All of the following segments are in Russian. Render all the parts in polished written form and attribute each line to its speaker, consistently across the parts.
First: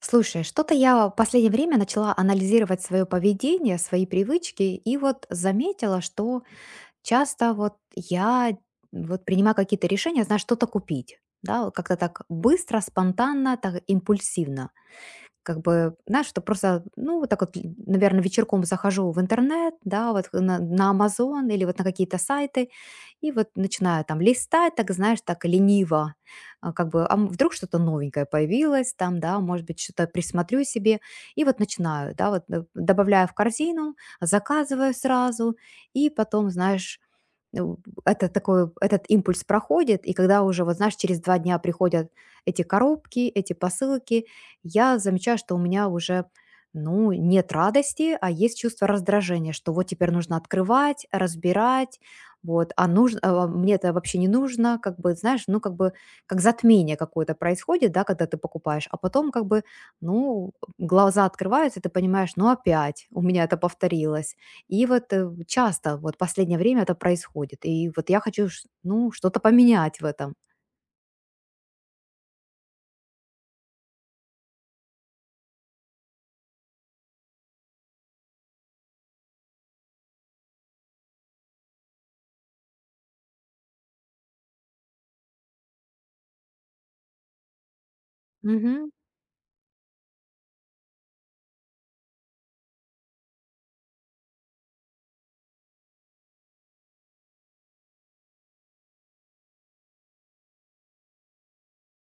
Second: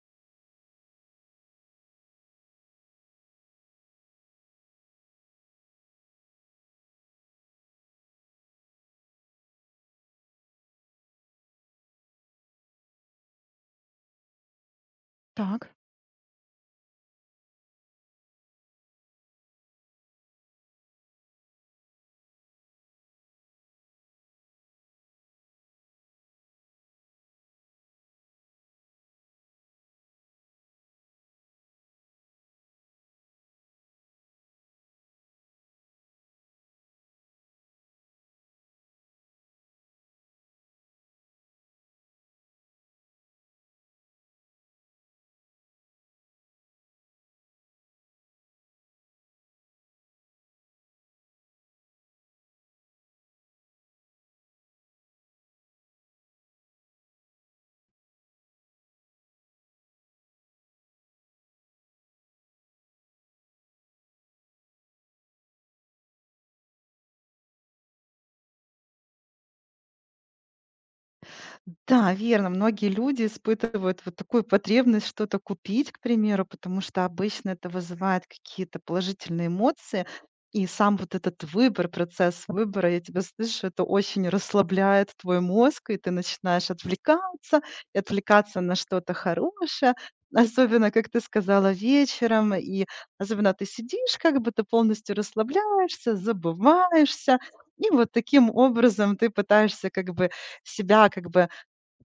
Speaker 1: Слушай, что-то я в последнее время начала анализировать свое поведение, свои привычки, и вот заметила, что часто вот я вот принимаю какие-то решения, знаешь, что-то купить, да, вот как-то так быстро, спонтанно, так импульсивно. Как
Speaker 2: Так.
Speaker 1: бы, знаешь, что просто, ну, вот так вот, наверное, вечерком захожу в интернет, да, вот на Амазон или вот на какие-то сайты, и вот начинаю там листать, так, знаешь, так лениво, а, как бы, а вдруг что-то новенькое появилось там, да, может быть, что-то присмотрю себе, и вот начинаю, да, вот добавляю в корзину, заказываю сразу, и потом, знаешь, ну, этот импульс проходит, и когда уже, вот знаешь, через два дня приходят эти коробки, эти посылки, я замечаю, что у меня уже, ну, нет радости, а есть чувство раздражения, что вот теперь нужно открывать, разбирать, вот, а мне это вообще не нужно, как бы, знаешь, ну, как бы, как затмение какое-то происходит, да, когда ты покупаешь, а потом, как бы, ну, глаза открываются, и ты понимаешь, ну, опять у меня это повторилось, и вот, часто вот последнее время это происходит. И вот я хочу, ш ну, что-то поменять в этом.
Speaker 2: Да, верно. Многие люди испытывают вот такую потребность что-то купить, к примеру, потому что обычно это вызывает какие-то положительные эмоции. И сам вот этот выбор, процесс выбора, я тебя слышу, это очень расслабляет твой мозг, и ты начинаешь отвлекаться, и отвлекаться на
Speaker 1: Мгм,
Speaker 2: что-то хорошее. Особенно, как ты сказала, вечером, и особенно ты сидишь, как бы ты полностью расслабляешься, забываешься, и вот таким образом ты пытаешься как бы себя как бы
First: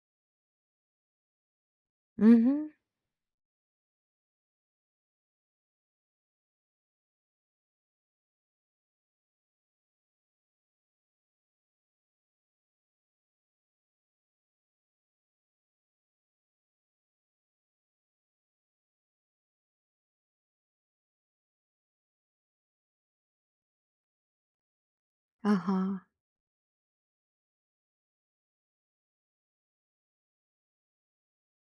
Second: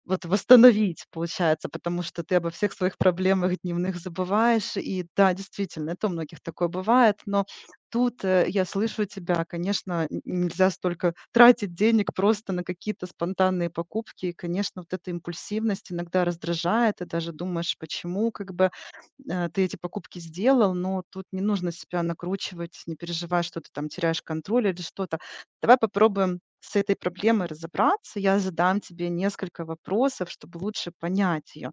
Speaker 2: вот восстановить, получается, потому что ты обо
Speaker 1: мгм.
Speaker 2: всех своих проблемах дневных забываешь. И да, действительно, это у многих такое бывает, но тут, я слышу тебя, конечно, н нельзя столько тратить денег просто на какие-то спонтанные покупки. И, конечно, вот эта импульсивность иногда раздражает, и даже думаешь, почему как бы ты эти покупки сделал, но тут не нужно себя накручивать, не переживай, что ты там теряешь контроль или что-то. Давай
Speaker 1: Ага.
Speaker 2: попробуем с этой проблемой разобраться. Я задам тебе несколько вопросов, чтобы лучше понять ее.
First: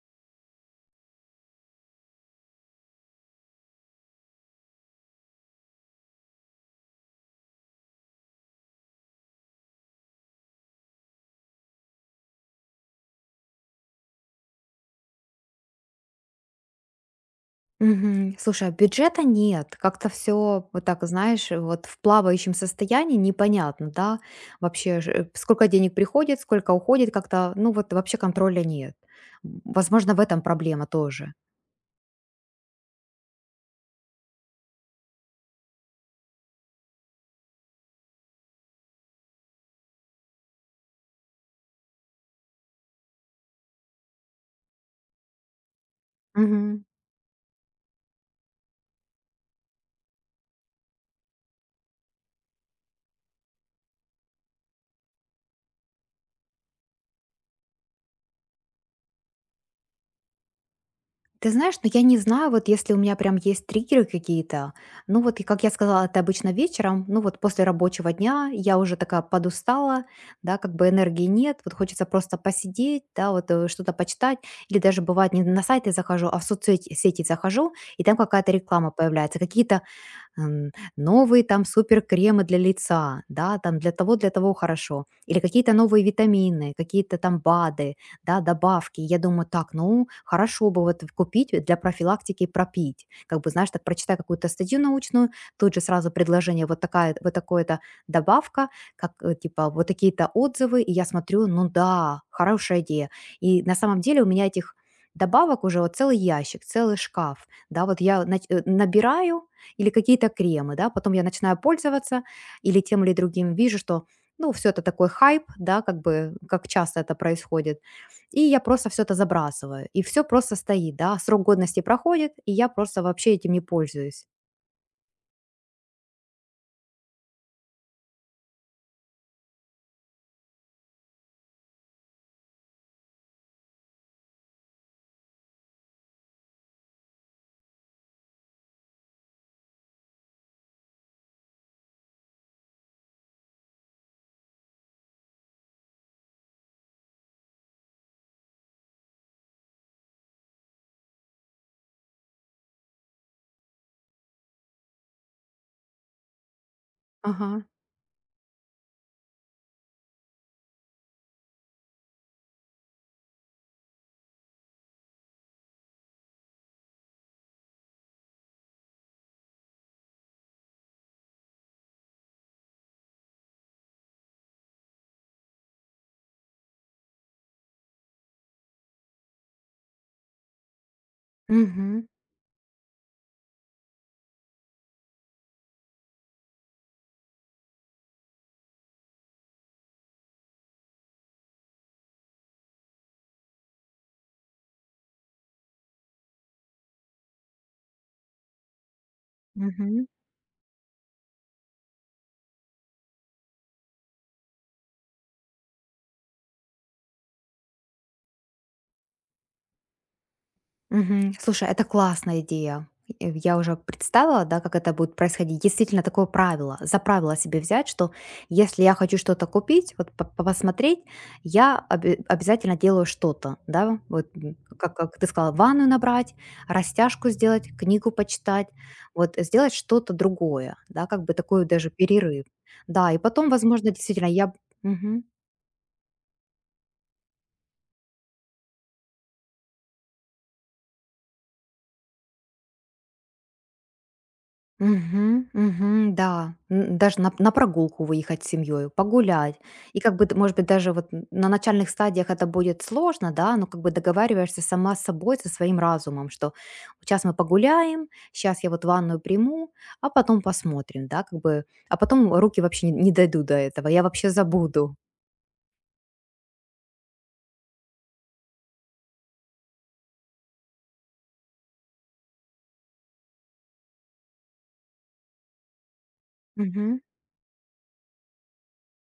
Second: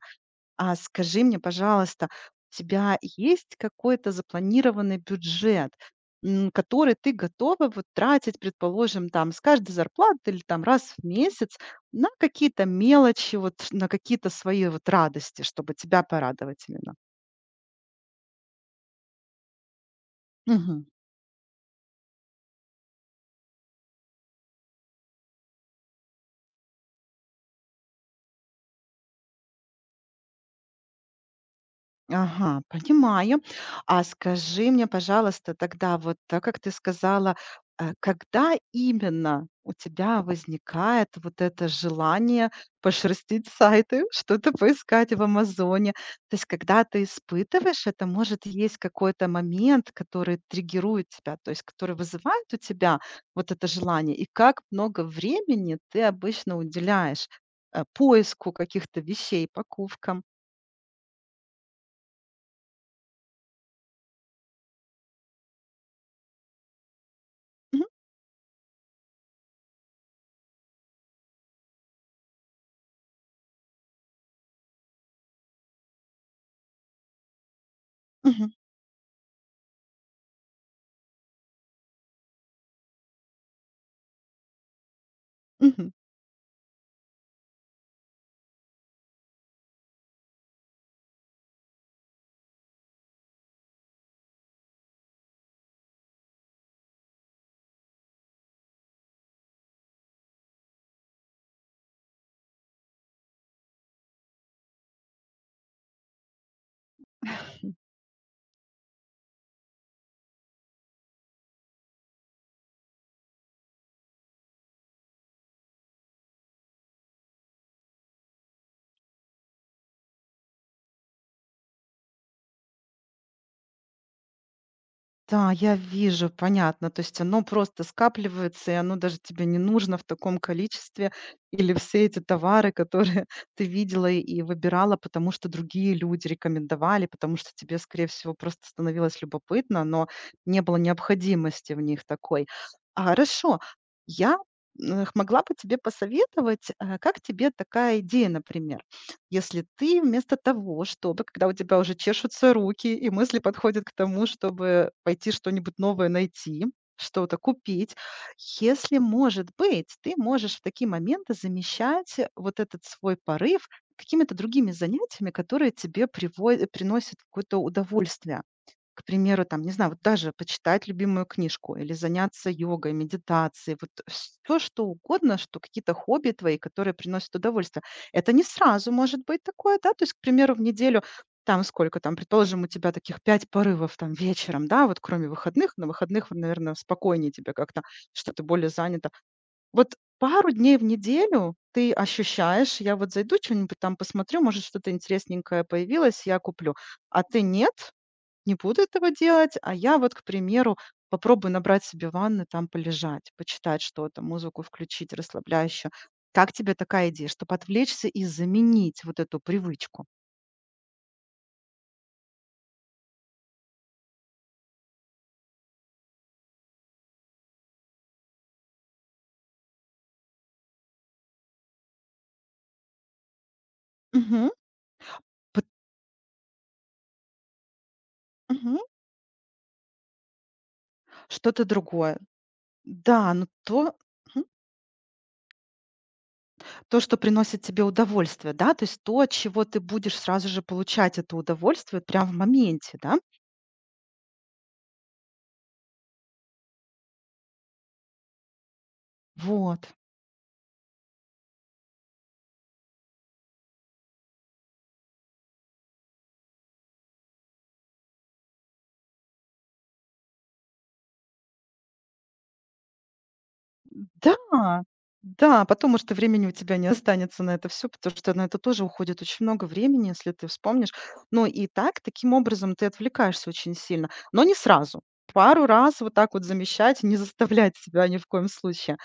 Speaker 2: А скажи мне, пожалуйста, у тебя есть какой-то запланированный бюджет, который ты готова вот тратить, предположим, там с каждой зарплаты или там раз в месяц на какие-то мелочи, вот на какие-то свои вот радости, чтобы тебя порадовать
Speaker 1: Мгм. Слушай, а бюджета нет. Как-то все вот
Speaker 2: именно?
Speaker 1: так, знаешь, вот в плавающем состоянии, непонятно, да, вообще ж сколько денег приходит, сколько уходит, как-то, ну, вот вообще контроля нет. Возможно, в этом проблема тоже.
Speaker 2: Ага, понимаю. А скажи мне, пожалуйста, тогда вот, так как ты сказала, когда именно у тебя возникает вот это желание пошерстить сайты, что-то поискать в "Амазоне"? То есть когда ты испытываешь это, может, есть какой-то момент, который триггерует тебя, то есть который вызывает у тебя вот это желание? И как много времени ты обычно уделяешь, поиску каких-то вещей, покупкам?
Speaker 1: Ты знаешь, но я не знаю, вот если у меня прям есть триггеры какие-то. Ну вот, и как я сказала, это обычно вечером, ну вот после
Speaker 2: Мгм,
Speaker 1: рабочего дня я уже такая подустала, да, как бы энергии нет, вот хочется просто посидеть, да, вот что-то почитать, или даже бывает не на сайты захожу, а в соцсети сети захожу, и там
Speaker 2: мгм,
Speaker 1: какая-то реклама появляется, какие-то новые там супер кремы для лица, да, там для того хорошо, или какие-то
Speaker 2: мгм.
Speaker 1: новые витамины, какие-то там БАДы, да, добавки. Я думаю, так, ну, хорошо бы вот купить для профилактики и пропить. Как бы, знаешь, так прочитай какую-то статью научную, тут же сразу предложение, вот такое-то добавка, как, типа, вот такие-то отзывы, и я смотрю, ну да, хорошая идея. И на самом деле у меня этих добавок уже вот целый ящик, целый шкаф, да, вот я набираю, или какие-то кремы, да, потом я начинаю пользоваться или тем, или другим, вижу, что, ну, все это такой хайп, да, как бы, как часто это происходит, и я просто все это забрасываю, и все просто стоит, да, срок годности проходит, и я просто вообще этим не пользуюсь.
Speaker 2: Да, я вижу, понятно. То есть оно просто скапливается, и оно даже тебе не нужно в таком количестве. Или все эти товары, которые ты видела и выбирала, потому что другие люди рекомендовали, потому что тебе, скорее всего, просто становилось любопытно, но не было необходимости в них такой. А, хорошо. Я могла бы тебе посоветовать, как тебе такая идея, например. Если ты вместо того, чтобы, когда у тебя уже чешутся руки и мысли подходят к тому, чтобы пойти что-нибудь новое найти, что-то
Speaker 1: Ага.
Speaker 2: купить, если, может быть, ты можешь в такие моменты замещать вот этот свой порыв какими-то другими занятиями, которые тебе приносят какое-то удовольствие. К примеру, там, не знаю, вот даже почитать любимую книжку или заняться йогой, медитацией, вот всё что угодно, что какие-то хобби твои, которые приносят удовольствие. Это не сразу может быть такое, да, то есть, к примеру, в неделю там сколько
Speaker 1: Мгм.
Speaker 2: там, предположим, у тебя таких 5 порывов там вечером, да, вот кроме выходных. На выходных, наверное, спокойнее тебе как-то, что ты более занята. Вот пару дней в неделю ты ощущаешь: "Я вот зайду, что нибудь там посмотрю, может, что-то интересненькое появилось, я куплю". А ты нет? Не буду этого делать, а я вот, к примеру, попробую набрать себе ванны, там полежать, почитать что-то, музыку включить расслабляющую. Как тебе такая идея, чтобы отвлечься и заменить вот эту привычку?
Speaker 1: Мгм. Слушай, это классная идея. Я уже представила, да, как это будет происходить. Действительно, такое правило, за правило себе взять, что если я хочу что-то купить, вот посмотреть, я обязательно делаю что-то, да, вот
Speaker 2: Мгм.
Speaker 1: как ты сказала,
Speaker 2: Пот-
Speaker 1: ванную набрать, растяжку сделать, книгу почитать,
Speaker 2: Мгм.
Speaker 1: вот сделать что-то другое, да, как бы такой
Speaker 2: Что-то
Speaker 1: даже
Speaker 2: другое.
Speaker 1: перерыв. Да, и
Speaker 2: Да, но
Speaker 1: потом, возможно,
Speaker 2: то,
Speaker 1: действительно,
Speaker 2: мгм,
Speaker 1: Мгм.
Speaker 2: то, что приносит тебе удовольствие, да, то есть то, от чего ты будешь сразу же получать это удовольствие прямо в моменте, да?
Speaker 1: Мгм, мгм, да. Даже на прогулку выехать с семьей, погулять.
Speaker 2: Вот.
Speaker 1: И как бы, может быть, даже вот на начальных стадиях это будет сложно, да, но как бы договариваешься сама с собой, со своим разумом, что сейчас мы погуляем, сейчас я вот ванную приму, а потом посмотрим, да, как бы, а потом руки вообще не дойдут до этого, я вообще
Speaker 2: Да,
Speaker 1: забуду.
Speaker 2: да, потом, может, и времени у тебя не останется на это все, потому что на это тоже уходит очень много времени, если ты вспомнишь. Но и так, таким образом ты отвлекаешься очень сильно, но не сразу. Пару раз вот так вот
Speaker 1: Мгм,
Speaker 2: замещать, не заставлять себя ни в коем случае.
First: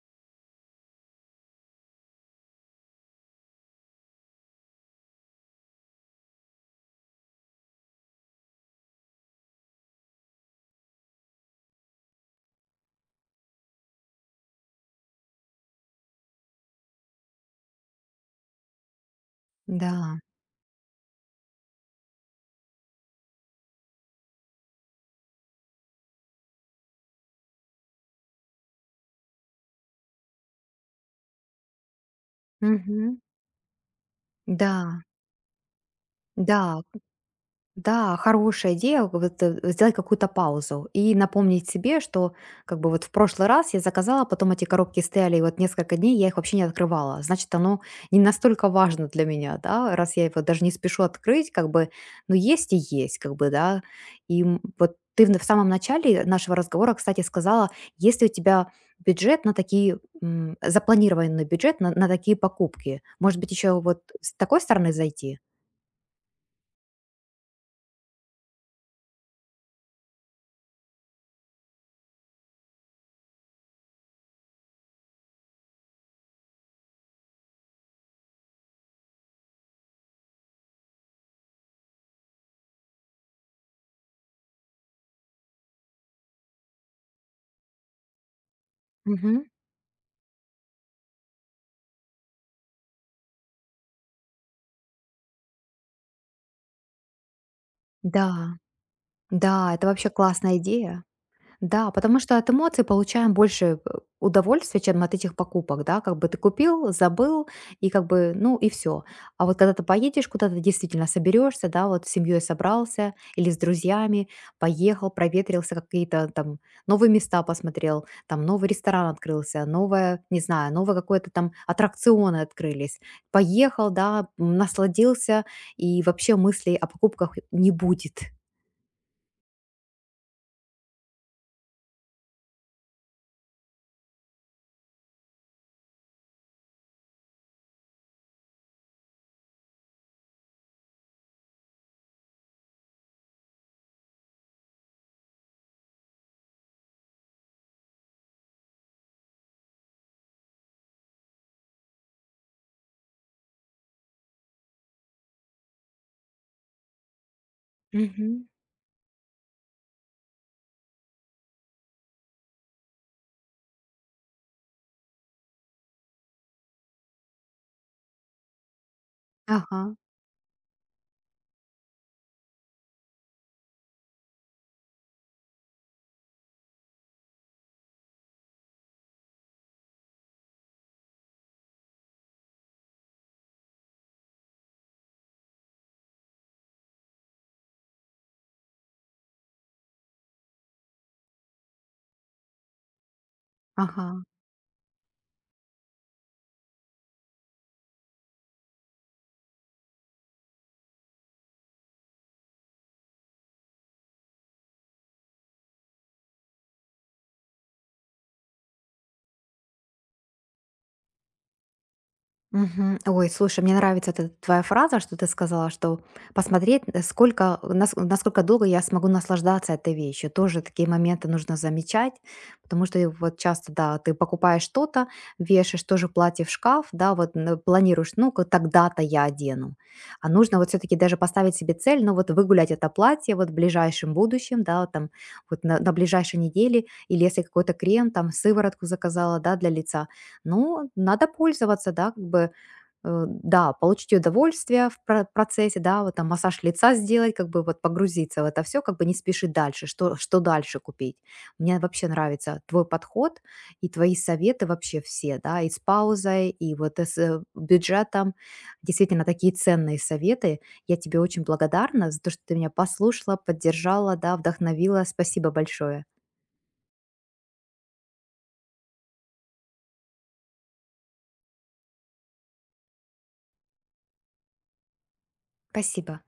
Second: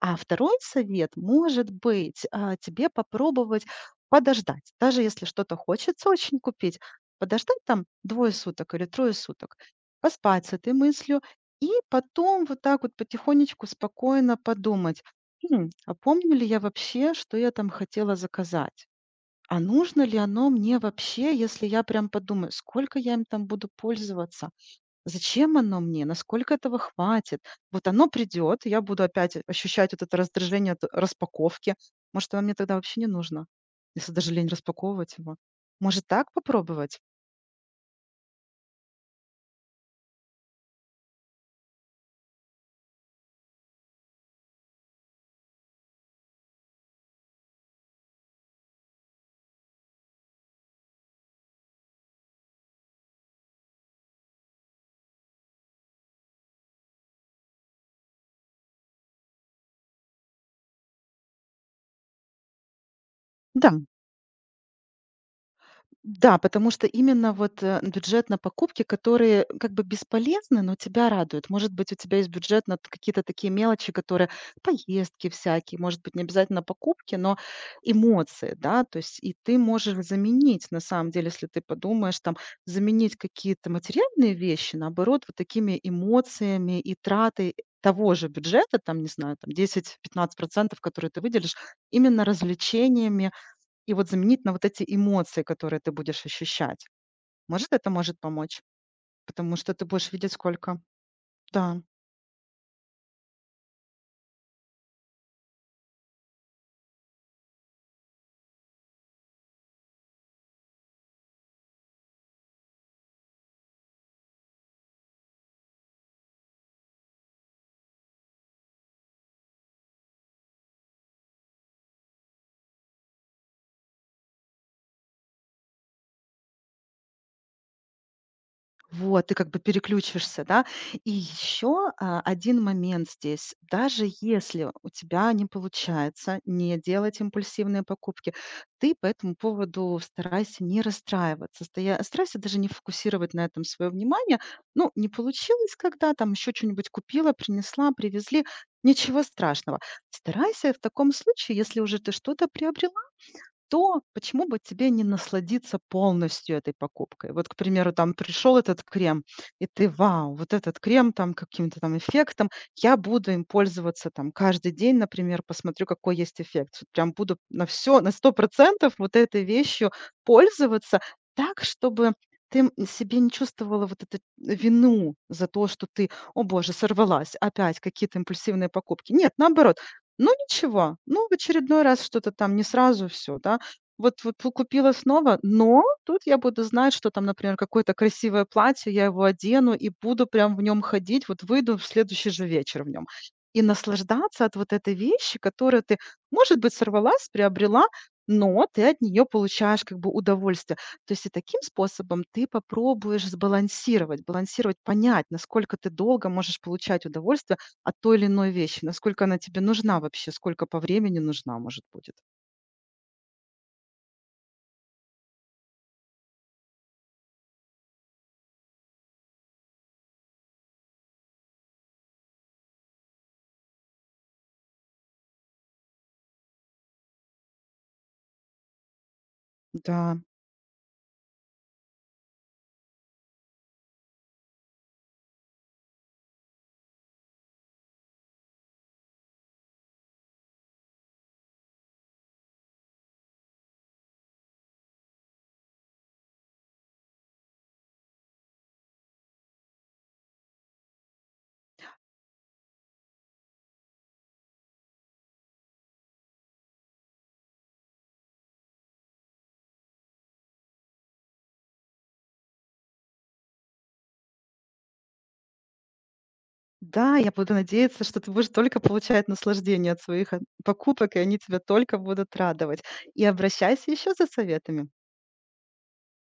Speaker 2: А второй совет может быть, тебе попробовать подождать. Даже если что-то хочется очень купить, подождать там двое суток или трое суток, поспать с этой мыслью и потом вот так вот потихонечку спокойно подумать: "Хм, а помню ли я вообще, что я там хотела заказать? А нужно ли
Speaker 1: да,
Speaker 2: оно мне вообще, если я прям подумаю, сколько я им там буду пользоваться? Зачем оно мне? Насколько этого хватит? Вот оно придет, я буду опять ощущать вот это раздражение от распаковки. Может, оно мне тогда вообще не
Speaker 1: мгм,
Speaker 2: нужно, если даже лень
Speaker 1: да,
Speaker 2: распаковывать его". Может, так
Speaker 1: да.
Speaker 2: попробовать?
Speaker 1: Да, хорошая идея, вот, сделать какую-то паузу и напомнить себе, что как бы вот в прошлый раз я заказала, а потом эти коробки стояли, и вот несколько дней я их вообще не открывала. Значит, оно не настолько важно для меня, да, раз я его даже не спешу открыть, как бы, ну, есть и есть, как бы, да. И вот ты в самом начале нашего разговора, кстати, сказала, если у тебя бюджет на такие, м, запланированный бюджет на такие покупки, может быть,
Speaker 2: Да.
Speaker 1: еще вот с такой стороны зайти?
Speaker 2: Да, потому что именно вот, бюджет на покупки, которые как бы бесполезны, но тебя радуют. Может быть, у тебя есть бюджет на т какие-то такие мелочи, которые поездки всякие, может быть, не обязательно покупки, но эмоции, да. То есть и ты можешь заменить, на самом деле, если ты подумаешь, там, заменить какие-то материальные вещи, наоборот, вот такими эмоциями и тратой того же бюджета, там, не знаю,
Speaker 1: Мгм.
Speaker 2: там 10-15, которые ты выделишь, именно развлечениями, и вот заменить на вот эти эмоции, которые ты будешь ощущать. Может, это может
Speaker 1: Да.
Speaker 2: помочь? Потому
Speaker 1: Да,
Speaker 2: что ты
Speaker 1: это вообще
Speaker 2: будешь видеть,
Speaker 1: классная
Speaker 2: сколько.
Speaker 1: идея.
Speaker 2: Да.
Speaker 1: Да, потому что от эмоций получаем больше удовольствия, чем от этих покупок, да, как бы ты купил, забыл, и как бы, ну, и все. А вот когда ты поедешь куда-то, действительно соберешься, да, вот с семьей собрался или с друзьями, поехал, проветрился, какие-то там новые места посмотрел, там новый ресторан открылся, новое, не знаю, новое какое-то там аттракционы открылись. Поехал, да, насладился, и вообще мыслей о покупках не будет.
Speaker 2: Вот, ты как бы переключишься, да. И еще, один момент здесь. Даже если у тебя не получается не делать импульсивные покупки, ты по этому поводу старайся не расстраиваться, стоя старайся даже не фокусировать на этом свое внимание. Ну, не получилось, когда там еще что нибудь купила, принесла, привезли- ничего страшного. Старайся в таком случае, если уже ты что-то приобрела, то почему бы тебе не насладиться полностью этой покупкой? Вот, к примеру, там
Speaker 1: Мгм.
Speaker 2: пришел этот крем, и ты, вау, вот этот крем там каким-то там эффектом, я буду им пользоваться там каждый день, например, посмотрю, какой есть эффект. Вот прям буду на все, на 100% вот этой
Speaker 1: Ага,
Speaker 2: вещью пользоваться так, чтобы ты себе не чувствовала вот эту вину за то, что ты, о боже, сорвалась, опять какие-то импульсивные покупки. Нет, наоборот, ну ничего, ну в очередной раз что-то там не сразу все, да, вот вот пу купила снова, но тут я буду знать, что там, например, какое-то красивое платье, я его одену и буду прям в нем ходить, вот выйду в следующий же вечер в нем. И
Speaker 1: ага.
Speaker 2: наслаждаться от вот этой вещи, которую ты, может быть, сорвалась, приобрела, но ты от нее получаешь как бы удовольствие. То есть и таким способом ты попробуешь сбалансировать, балансировать, понять, насколько ты долго можешь получать удовольствие от той или иной вещи, насколько она тебе нужна вообще, сколько по времени нужна, может, будет.
Speaker 1: Мгм. Ой, слушай, мне нравится эта твоя фраза, что ты сказала, что посмотреть, насколько долго я смогу наслаждаться этой вещью. Тоже такие моменты нужно замечать, потому что и вот часто, да, ты покупаешь что-то, вешаешь тоже платье в шкаф, да, вот планируешь, ну-ка, тогда-то я одену.
Speaker 2: Да.
Speaker 1: А нужно вот все-таки даже поставить себе цель, ну вот выгулять это платье вот в ближайшем будущем, да, там вот на ближайшей неделе, или если какой-то крем, там, сыворотку заказала, да, для лица. Ну, надо пользоваться, да, как бы, да, получить удовольствие в процессе, да, вот там массаж лица сделать, как бы вот погрузиться в это все, как бы не спешить дальше, что дальше купить. Мне вообще нравится твой подход и твои советы вообще все, да, и с паузой, и вот с бюджетом. Действительно, такие ценные советы. Я тебе очень благодарна за то, что ты меня послушала, поддержала, да, вдохновила. Спасибо большое.
Speaker 2: Да, я буду надеяться, что ты будешь только получать наслаждение от своих, покупок, и они тебя только будут радовать. И обращайся еще за советами.
Speaker 1: Спасибо.